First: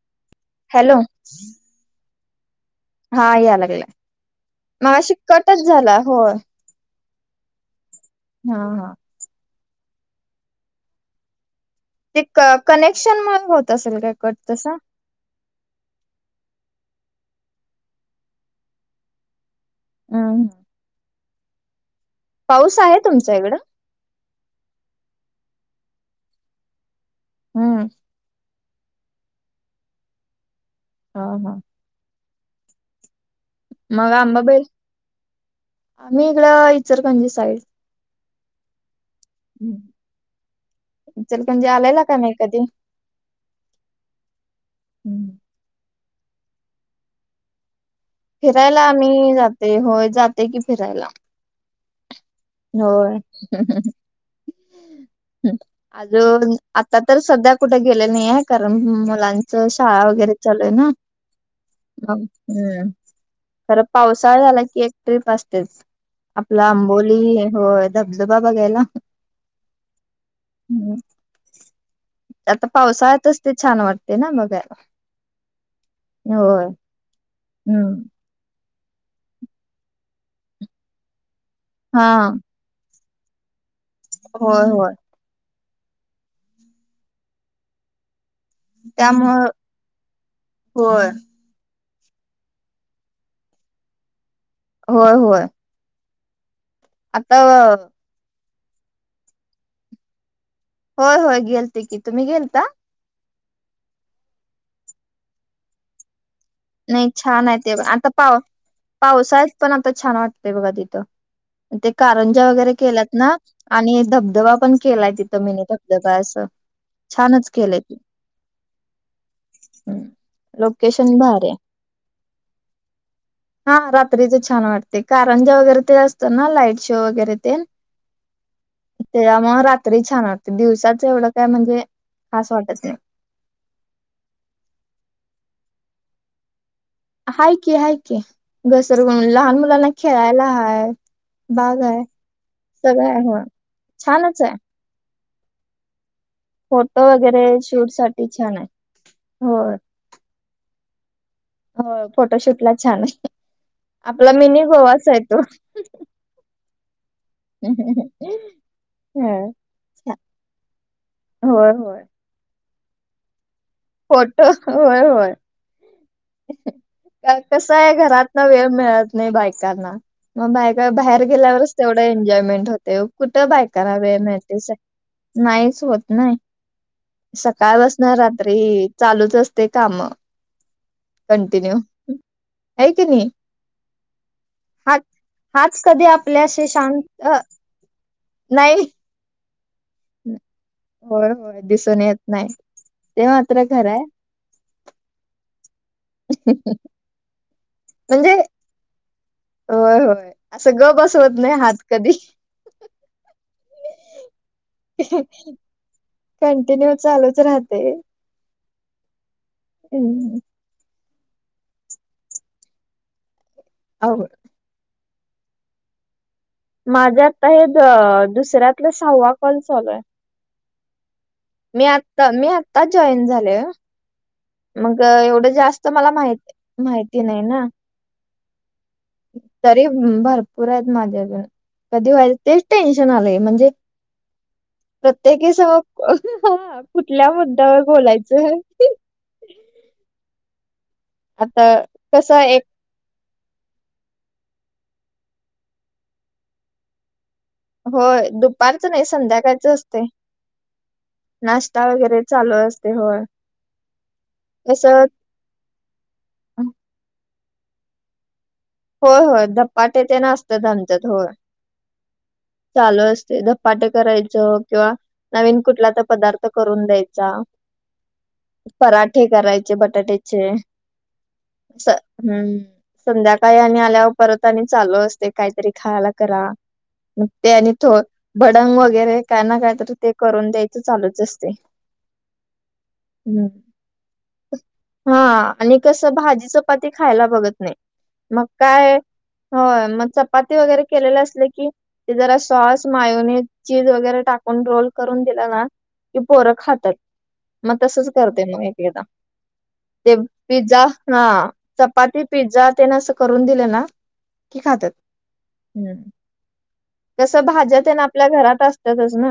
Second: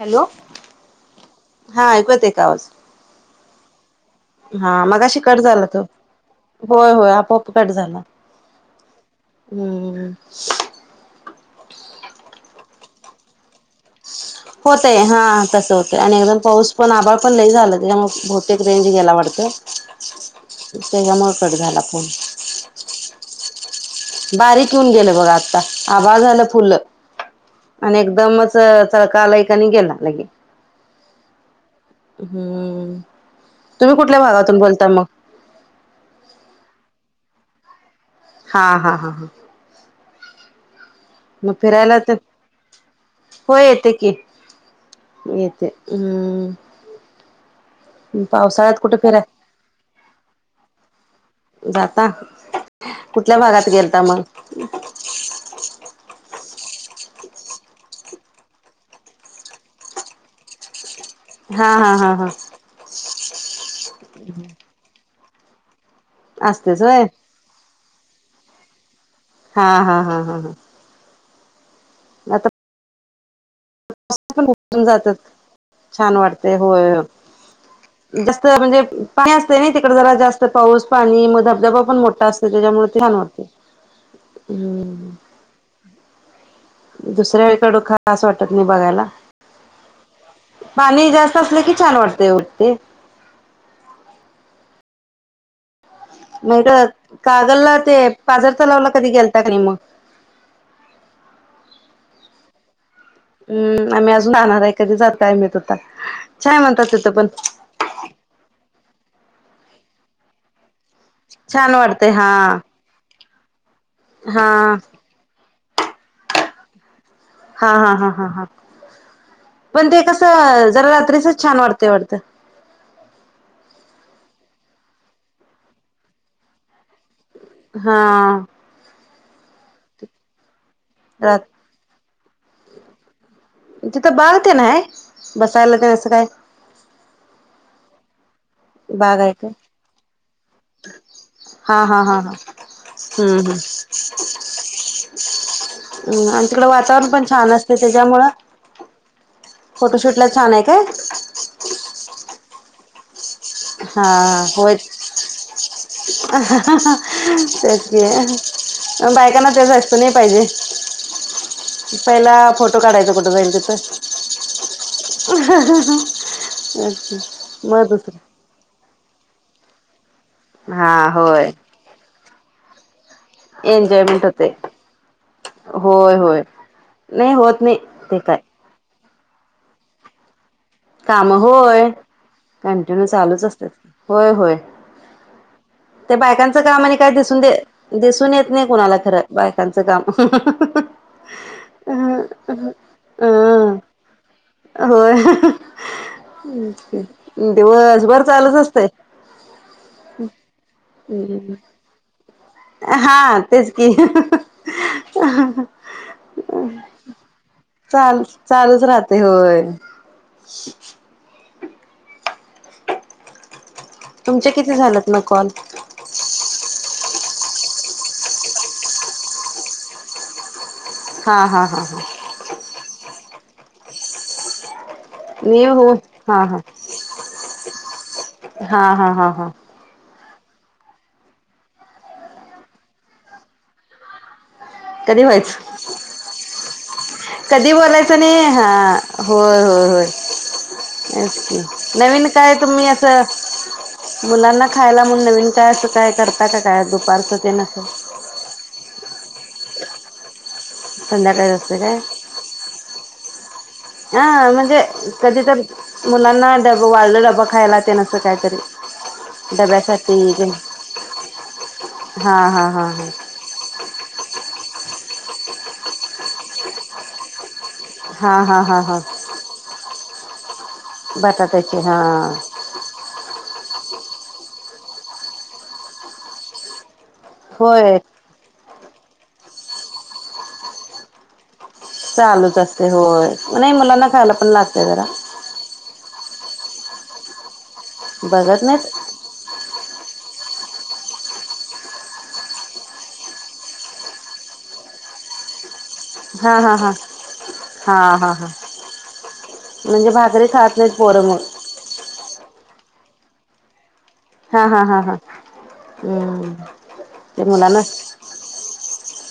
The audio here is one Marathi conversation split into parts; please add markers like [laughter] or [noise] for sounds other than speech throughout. हॅलो. हॅलो. हा ऐकू‌ येतंय का आवाज. हा याय लागलाय, हा मगाशी कट कटच तो झाला होय. होय होय आपोआप कट झाला. हा हा. हम्म. ते क कनेक्शन मुळं होत असेल काय कट तसा. होतय हा तसं होतंय. आणि एकदण पाऊस पण आभाळ पण लई झालं, त्यांच्यामुळं बहुतेक रेंज गेला वाटतं. हम्म तेच्या मुळं कट झाला फोन. पाऊस आहे तुमच्या इकडं. बारीक येऊन गेलं बघा आता, आभाळ झालं फुलं हम्म आणि एकदमच. [unintelligible] आणि गेला लगेच. हा हा. हम्म. तुम्ही मग कुठल्या आंबाबाई भागातून बोलता मग आम्ही, इकडं इचलकरंजी साईड. हा हा हा हा. हम्म. मग फिरायला का तर. नाही कधी हो येते की, येते हम्. फिरायला कुठे फिराय आम्ही जातो होय. जातो की फिरायला. जाता कुठल्या भागात गेलता मग. हम. अजून आता तर सध्या कुठे गेले नाही आहे, कारण मुलांच शाळा वगैरे चालूय ना. हा हा हा हम्म हा खरं पावसाळा झाला. की एक, ट्रिप असतेच. आपला असतेच होय आंबोली होय धबधबा बघायला. हा हा हा हा हा. हम्म. आता, आता पावसाळ्यातच ते छान वाट तसं पण उभारून जात्यात, छान वाटते होय. हम्म जास्त म्हणजे पाणी असतं नी, तिकडं जरा जास्त पाऊस पाणी मग धब धबधबा पण हा मोठा असतो, तेच्यामुळे ते छान वाटतं. होय होय. दुसऱ्या वेळी ऐवढं खास वाटत नाही, बघायला त्यामुळं होय पाणी जास्तं. असलं की छान वाटतं ओ ते. होय होय. नाही कळत आता कागल ला ते, पाजर तलावला कधी गेलता का नाही मग. होय होय गेलतो, की तुम्ही गेलता. हम्म आम्ही अजून आणणार आहे, कधी जातो काय माहित आता. छान म्हणतात नाही तिथं पण छान आहे ते आता पाव, पावसाळ्यात पण आता छान वाटतय बघा तिथं. छान ते वाटते हा कारंजा वेगैरे केल्यात ना. आणि धबधबा हा पण केलाय तिथं, मीनी धबधबा असं. छानच हा केलंय हा हा हा हा हम लोकेशनभारीय. वाढते वाढतं हा रात्रीचा छान वाटते कारंज्या वगैरे ते असतं ना लाईट शो वगैरे तेन. हा. तेज्यामुळं रात्री छान वाटते दिवसाच एवढं काय रात म्हणजे खास वाटत नाही. तिथं बाग तेन आहे बसायला तर असं काय? हाय की हाय की बाग घसरगुंड आहे काय लहान मुलांना खेळायला हाय. बाग हा हा आहे हा हा सगळं आहे हम्म व छानच आहे. [unintelligible] तिकडं फोटो वातावरण पण वगैरे छान असते शूट साठी त्याच्यामुळं छान आहे होय फोटोशूटला छान आहे काय? हो फोटोशूट ला छान आहे हा आपला मिनी होय गोवाच आहे तो. तेच की बायकांना तेज्या [unintelligible] नाही पाहिजे. होय होय पहिला फोटो काढायचा कुठं तरी तिथं. फोटो होय होय तर कसं मग आहे दुसरं घरात ना वेळ मिळत नाही बायकांना मग बायका हा बाहेर होय गेल्यावरच तेवढं एन्जॉयमेंट होते ओ. कुठं बायकाांना वेळ एन्जॉयमेंट होते मिळतेयस नाहीच होत होय नाही. होय नाही होत नाही सकाळ पासनं ते काय रात्री चालूच असते कामं. कामं होय की कंटिन्यू नाही. चालूच असतेत होय होय. हात हाच कधी ते बायकांच आपल्याशी काम आणि शांत काय अ, दिसून दे दिसून येत नाही कुणाला खरं बायकांचं काम होय होय दिसून येत हं नाही हं ते मात्र अं. खरं आहे होय हेच की दिवसभर म्हणजे चालूच असतय. होय होय असं गप्प बसवत नाही हात कधी. हा तेच की. कंटिन्यू चालूच राहते चाल चालूच राहते होय. उम्म. अवघड चे किती झालंत ना कॉल? माझ्या आता हे दुसऱ्यातलं सहावा कॉल चालू आहे? हा हा हा मी हा आता मी आत्ता जॉईन झाले हो. मग एवढं मी जास्त हो मला माहि हा हा माहिती नाही ना. हा हा. हा हा तरी भरपूर आहेत माझ्या गं कधी व्हायचं तेच टेन्शन आलंय म्हणजे कधी प्रत्येकीसह व्हायचं हा कुठल्या कधी मुद्द्यावर नाही बोलायचं. हा होय होय होय हेच की आता नवीन कसं काय एक तुम्ही असं मुलांना खायला म्हणून नवीन काय असं काय करता का काय दुपारचं तेनं? होय दुपारचं नाही संध्याकाळचं असतेय. संध्याकाळी असते नाश्ता काय वगैरे चालू असते होय हा म्हणजे असं कधी तर मुलांना डब वाढलं डब्बा खायला तेन असं काय काहीतरी. होय होय धपाटे डब्यासाठी तेन ते असतात आमच्यात होय हा हा हा चालू हा असते धप पाटे करायच किंवा नवीन कुठला तर पदार्थ करून द्यायचा. हा हा हा हा हा. ठे करायचे बटाट्याचे बटाट्याचे स हा हम्म. संध्याकाळी आणि आल्यावर परत आणि चालू असते काहीतरी खायला करा. ते आणि थो होय भडंग वगैरे काय ना काय तर ते करून द्यायचं चालूच असते. चालूच असते होय हम्म. नाही मुलांना खायला पण लागते जरा. हा आणि कसं भाजी चपाती खायला बघत नाही. [inaudible] मग काय नाहीत होय मग, चपाती वगैरे केलेले असले की. ते जरा सॉस मायुनी चीज वगैरे, टाकून रोल करून दिला ना. की पोरं हा हा हा खात्यात मग तसच, हा हा करते हा मग एकएकदा. म्हणजे ते भाकरी खात पिझ्झा नाहीत हा, पोरं मग चपाती पिझ्झा तेन असं करून दिलं ना. की हा हा खातात हा हा हम्म. ते कसं मुलांना भाज्यात तेन आपल्या घरात असत्यातच ना.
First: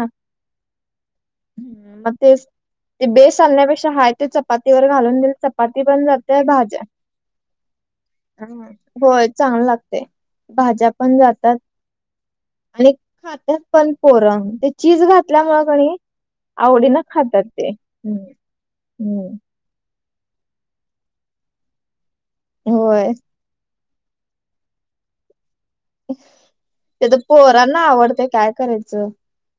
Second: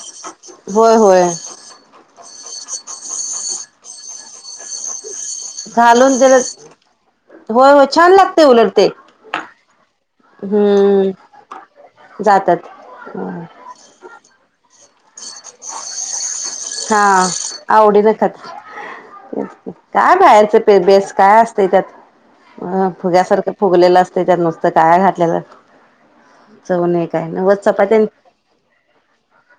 होय होय हम मग तेच ते बेस आण्यापेक्षा हाय ते चपाती वर घालून दिलं चपाती पण घालून त्याला जात्या भाज्या होय होय छान लागते उलट ते होय चांगल लागते भाज्या पण जातात. जात्यात. आणि खात्यात पण पोरं ते चीज घातल्यामुळ कणी. हा आवडीनं खातात ते आवडीन हम्म खात्यात तेच की. काय बाहेरच प बेस काय असते. त्यात अ होय फुग्यासारखं, फुगलेलं असते त्यात, नुसतं काय घातलेलं. चव नाही ते तर काय नाही. उगच पोरांना चपाती तेन. आवडते काय करायचं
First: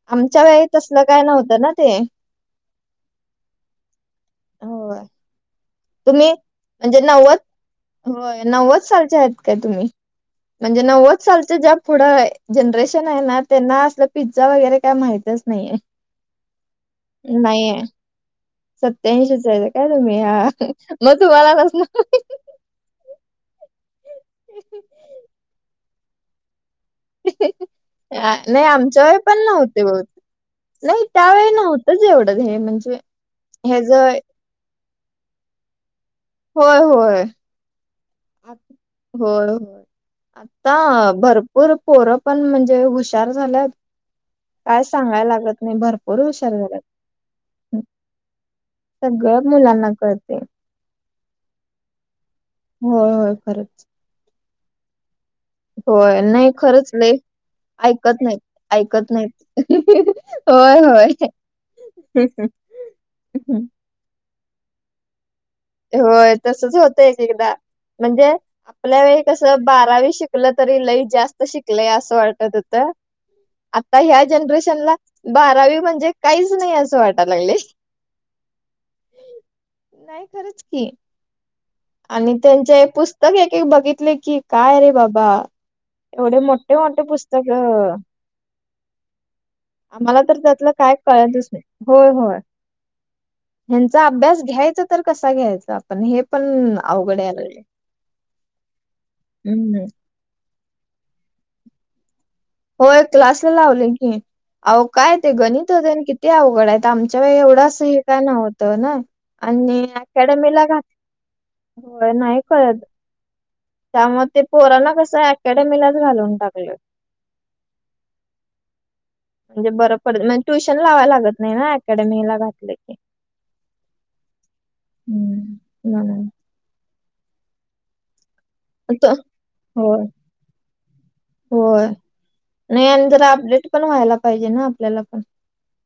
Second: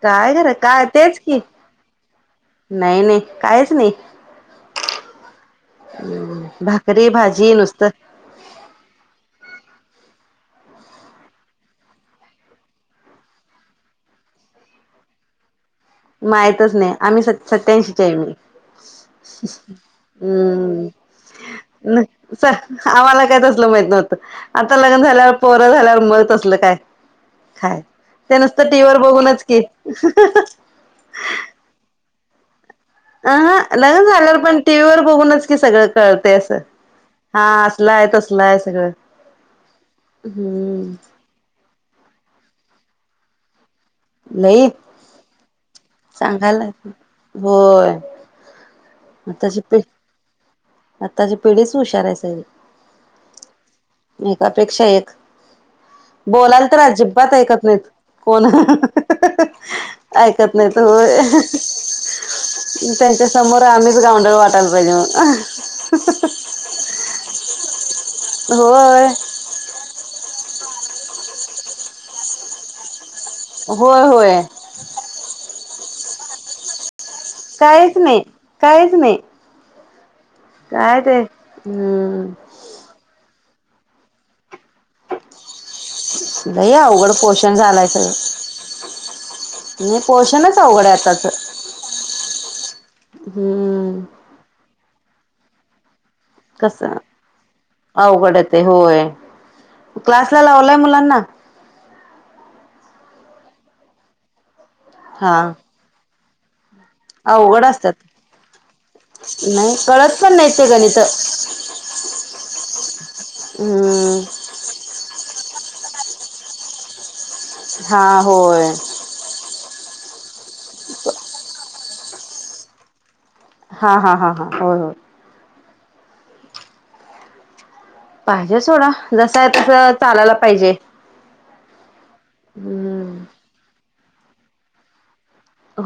काय आमच्या खरं वेळी काय तसलं तेच की, नव्हतं ना ते नाही नाही कायच नाही. होय. तुम्ही हम म्हणजे भाकरी नव्वद भाजी नुसतं. होय नव्वद सालच्या आहेत काय तुम्ही. म्हणजे नव्वद सालच ज्या पुढं जनरेशन आहे ना. त्यांना असलं पिझ्झा वगैरे काय माहि तेच नाहीये. माहितच नाही. आम्ही स नाहीये सत्याऐशीची आहे मी. सत्याऐंशीच आहे का मग तुम्ही, हा हम्म मग तुम्हाला कसलं माहीत. आम्हाला काय तसलं माहित नव्हतं, आता लग्नं झाल्यावर पोरं झाल्यावर मग असलं काय. काय आ, ते नाही नुसतं टीवी वर आमच्या वेळी पण बघूनच की, नव्हते बहु नाही त्यावेळी नव्हतंच. एवढं हे म्हणजे, अ हं हेज लग्नं झाल्यावर पण टीव्ही वर बघूनच की सगळं. कळतंय असं होय होय. हा असलं आहे तसलं आहे आत- सगळं. होय होय. आता हम्म भरपूर पोरं पण, म्हणजे हुशार झाल्यात. लई काय सांगायला लागत नाही, भरपूर हुशार सांगायला झालेत. होय सगळं आताची पि मुलांना कळते. आताची पिढीच हुशार आहे सगळी. होय होय खरंच. एकापेक्षा एक होय नाही बोलायला तर खरंच लय अजिबात ऐकत नाहीत ऐकत नाहीत कोण. ऐकत नाहीत. ऐकत नाहीत होय. त्यांच्या समोर आम्ही, गावंढळ वाटायला पाहिजे मग. होय तसंच होतंय एकेकदा म्हणजे मग होय आपलं. कसं बारावी शिकलं तरी लई जास्त शिकलय असं वाटत होतं. आता होय ह्या होय जनरेशनला बारावी म्हणजे, काहीच नाही असं वाटायला लागले. काहीच नाही, काहीच नाही. नाही खरंच की, काय ते हम्म आणि त्यांचे पुस्त पुस्तकं एक एक की, बघितलं की काय रे बाबा. एवढे लय मोठे मोठे अवघड पुस्तक पोषण झालंय आम्हाला सगळं. हम्म तर पोषणच त्यातलं अवघड आहे काय आताच. कळतच नाही. होय होय हू ह्यांचा अभ्यास घ्यायचा तर कसा घ्यायचा पण हे पण कसं अवघड याय लागलंय अवघड येते होय हू क्लासला लावलाय मुलांना होय क्लासला लावले की अवो काय ते हा गणित तेन किती अवघड हाइत आता आमच्या वेळी एवढं अवघड अस असतात हे काय नव्हतं ना नाही आणि कळत पण नाही अकॅडमीला ते घातलं गणित होय नाही कळत हम्म त्यामुळ ते पोरांना कस हाय अकॅडमीलाच घालून टाकलं हा होय म्हणजे बरं पडतं म्हणजे ट्युशन लावाय लागत नाही ना अकॅडमीला घातलं की हा हा हा हा होय होय हू म्हणून पाहिजे सोडा तो जस हाय तसं होय चालायला पाहिजे होय नाही आणि हम्म जरा अपडेट पण व्हायला पाहिजे ना आपल्याला पण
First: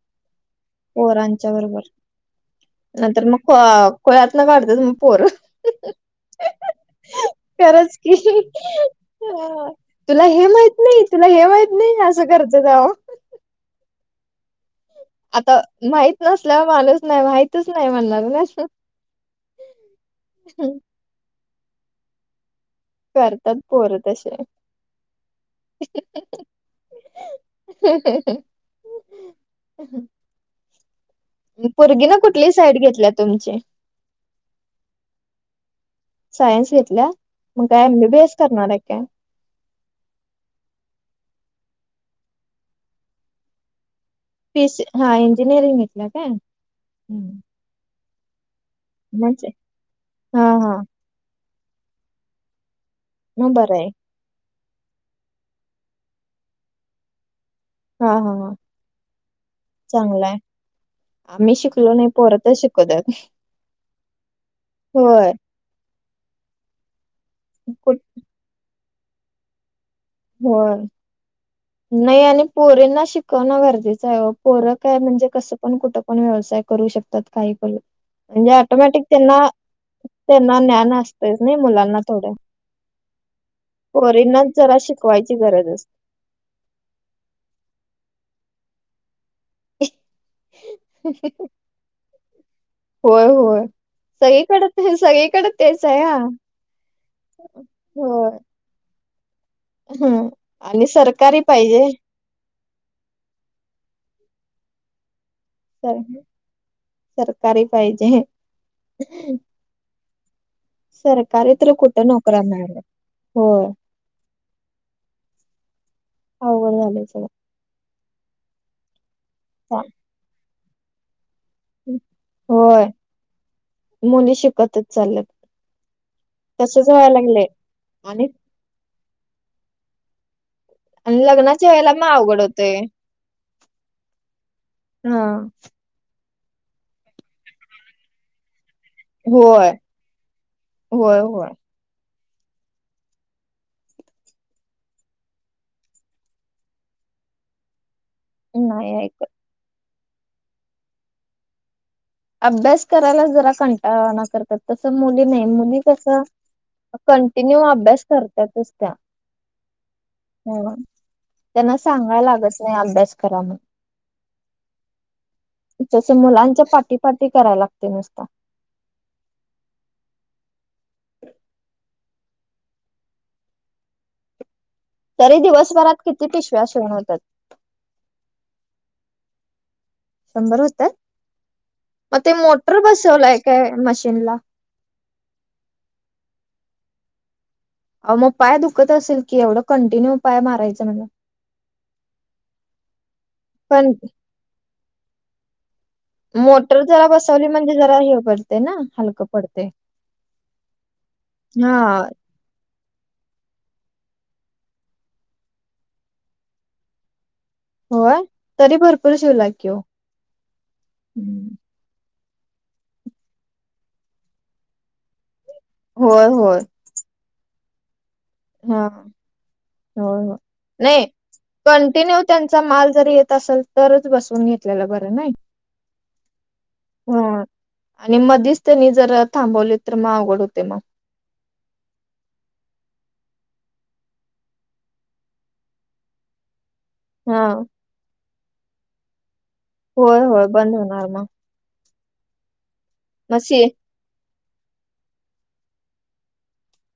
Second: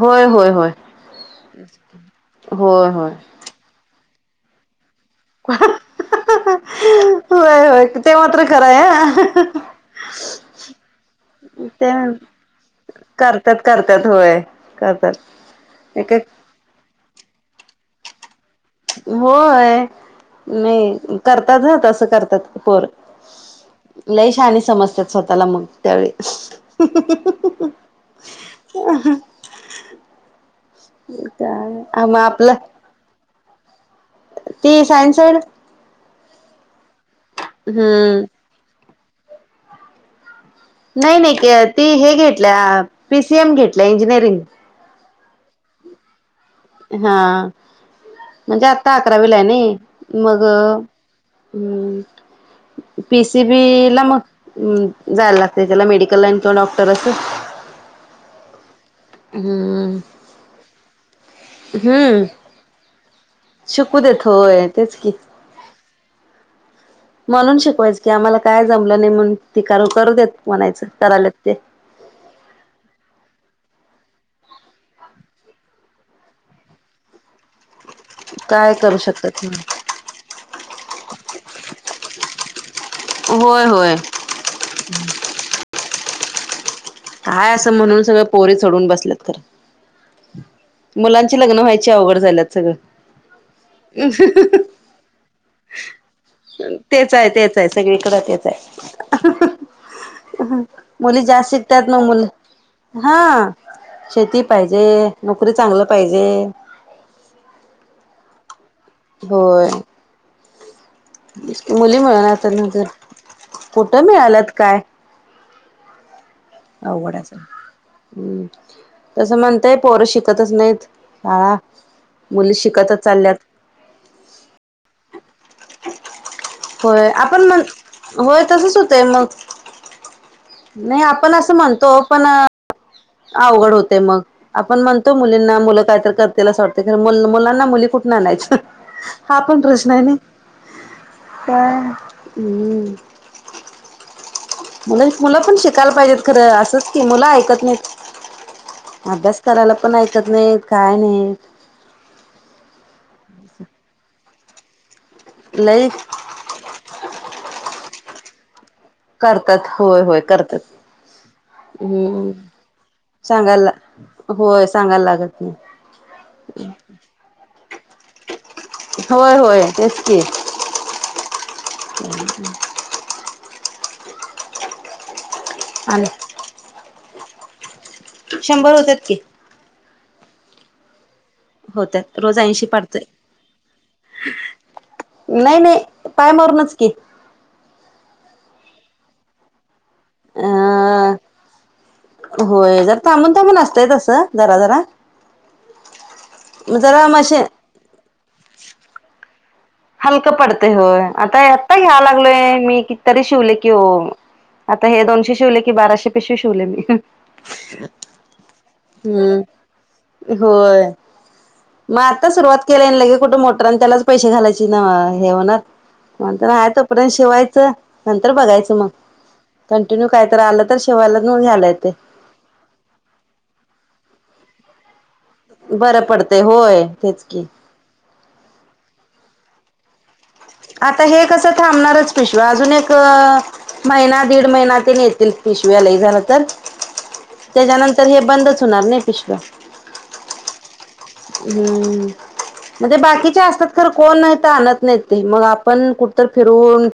होय होय होय पोरांच्या होय होय प खुळ्यातन काडत्यात म पोर होय होय खरच की ते मात्र खरं आहे हा तुला हे माहित नाही तुला हे माहित नाही असं करत्यात अहो करत्यात करत्यात होय करत्यात आता माहित नसल्यावर माणूच नाही माहितच नाही म्हणणार ना होय नाही करतात हा तसं करतात पोर करतात पोर लई तसे श्यानी समजतात स्वतःला मग त्यावेळी [unintelligible] [unintelligible] पोरगी मग न कुठली आपलं साईड घेतल्या तुमची ती सायन्स साइड सायन्स घेतल्या मग काय हम्म एमबीबीएस करणारये का काय नाई नाई ती हे घेतल्या पीसीएम घेतल्या इंजिनिअरिंग पी सी हा इंजिनिअरिंग घेतल्या काय हा हम्म म्हणजे आता अकरावीेला हाय म्हणजे नई मग हा हा हू मग बरं आहे पिसिबीला मग हू जायाला लागतय त्याला मेडिकल लाईन तो डॉक्टर अस हा हा हा हम्म चांगलाय आम्ही शिकलो नई हम्म पोर त शिक कुद्यात शिकू देत होय तेच की म्हणून कुठ शिकवायच की आम्हाला काय जमलं नई म्हणून ती करू करू देत म्हणायचं कराल्यात ते नई आणि पोरींना शिकवणं गरजेचं हाय ओ पोरं काय म्हणजे कसं पण कुठं पण व्यवसाय करू शकतात काही तरी म्हणजे काय करू आटोमॅटिक शकतात त्यांना त्यांना ज्ञान असतय नई मुलांना थोड होय होय पोरींनाच जरा शिकवायची गरज असते काय असं म्हणून सगळं पोरी चढून बसल्यात खर [inaudible] मुलांची लग्न व्हायची अवघड झाल्यात सगळं होय होय सगळीकडे ते सगळीकडे तेच ये हा. तेच हाय तेच हाय सगळीकडे होय तेच हाय. हम्म, आणि सरकारी पाहिजे. हो ना, हा शेती पाहिजे नोकरी चांगलं सर पाहिजे. सरकारी पाहिजे. होय सरकारी तर मुली कुठं नोकऱ्या मिळणात मिळाल्या म्हणलं होय कुठं मिळालात काय. अवघड झालंय अवघडा ये सगळं सगळ हम्म तसं म्हणतय चा- पोरं शिकतच नाहीत शाळा. मुली होय शिकतच चालल्यात मुली शिकतच चालल्यत. होय आपण म्हण, होय तसच होतय मग. नई आपण असं म्हणतो पण ते अवघड होतंय मग आपण म्हणतो हा मुलींना मुलं काय तरी करत त्यालां अस वाटतं, मुलांना मुली कुठन आणायच्या? हा पण होय प्रश्नय नई होय होय काय हम्म मूल पण शिकायला पाहिजेत खरं असंच की मुलं ऐकत नाही नाहीत ऐकत अभ्यास करायला पण ऐकत नई काय नई. अभ्यास करायला जरा कंटाळाणा करतात तस मुली नई मुली लई कस. कंटिन्यू अभ्यास करतातच त्या. करतात होय होय करतात. ह त्यांना सांगायला हम्म लागत नाही अभ्यास करा म्हणून सांगायला, होय सांगायला लागत नाय. जस मुलांच्या पाटी पाटी कराय लागते नुसता. होय होय तेच की. [unintelligible] तरी दिवसभरात आणि किती पिशव्या शिवून होतात? शंभर होत्यात की. शंभर होत्यात? होत्यात मग ते रोज ऐंशी मोटर पाडतोय बसवलंय काय मशीनला? नई नई पाय मारूनच की. अ मग पाय दुखत असेल की, एवढं कंटिन्यू. पाय अ मारायचं म्हणलं होय जर थांबून थांबून असतय पण तसं जरा जरा. मोटर जरा बसवली म्हणजे जरा हे पडते ना हलकं पडते. हलकं पडतंय होय आता हा आत्ता घ्याव लागलोय मी कित तरी शिवले की हो आता हे दोनशे शिवले की बाराशे पेशी शिवले मी. होय तरी भरपूर हम्म शिवलय की. होय मग आता सुरुवात केला लगे कुठे मोटरन त्यालाच पैसे घालायचे. न हे होणार होय म्हंटल, होय आहे तोवर शिवायचं. नंतर बघायचं हा मग कंटिन्यू होय कायत होय आलं तर नाही शिवायला मग घ्यायलाय ते. कंटिन्यू त्यांचा माल जर येत असेल तरच बसून घेतलेला बरं नाही. बरं पडतेय होय तेच हा की. आणि मधीच त्यांनी जर थांबवले तर मग अवघड होते मग. आता हे कसं थांबणारच पिशव्या अजून एक महिना दीड महिना ते न येतील पिशव्या लई झालं तर. हा त्याच्यानंतर हे बंदच होणार नाही पिशव्या. होय होय बंद होणार मग. हम्म म्हणजे मग बाकीच्या सी असतात खरं कोण नाही तर आणत नाही ते मग आपण कुठ तर फिरून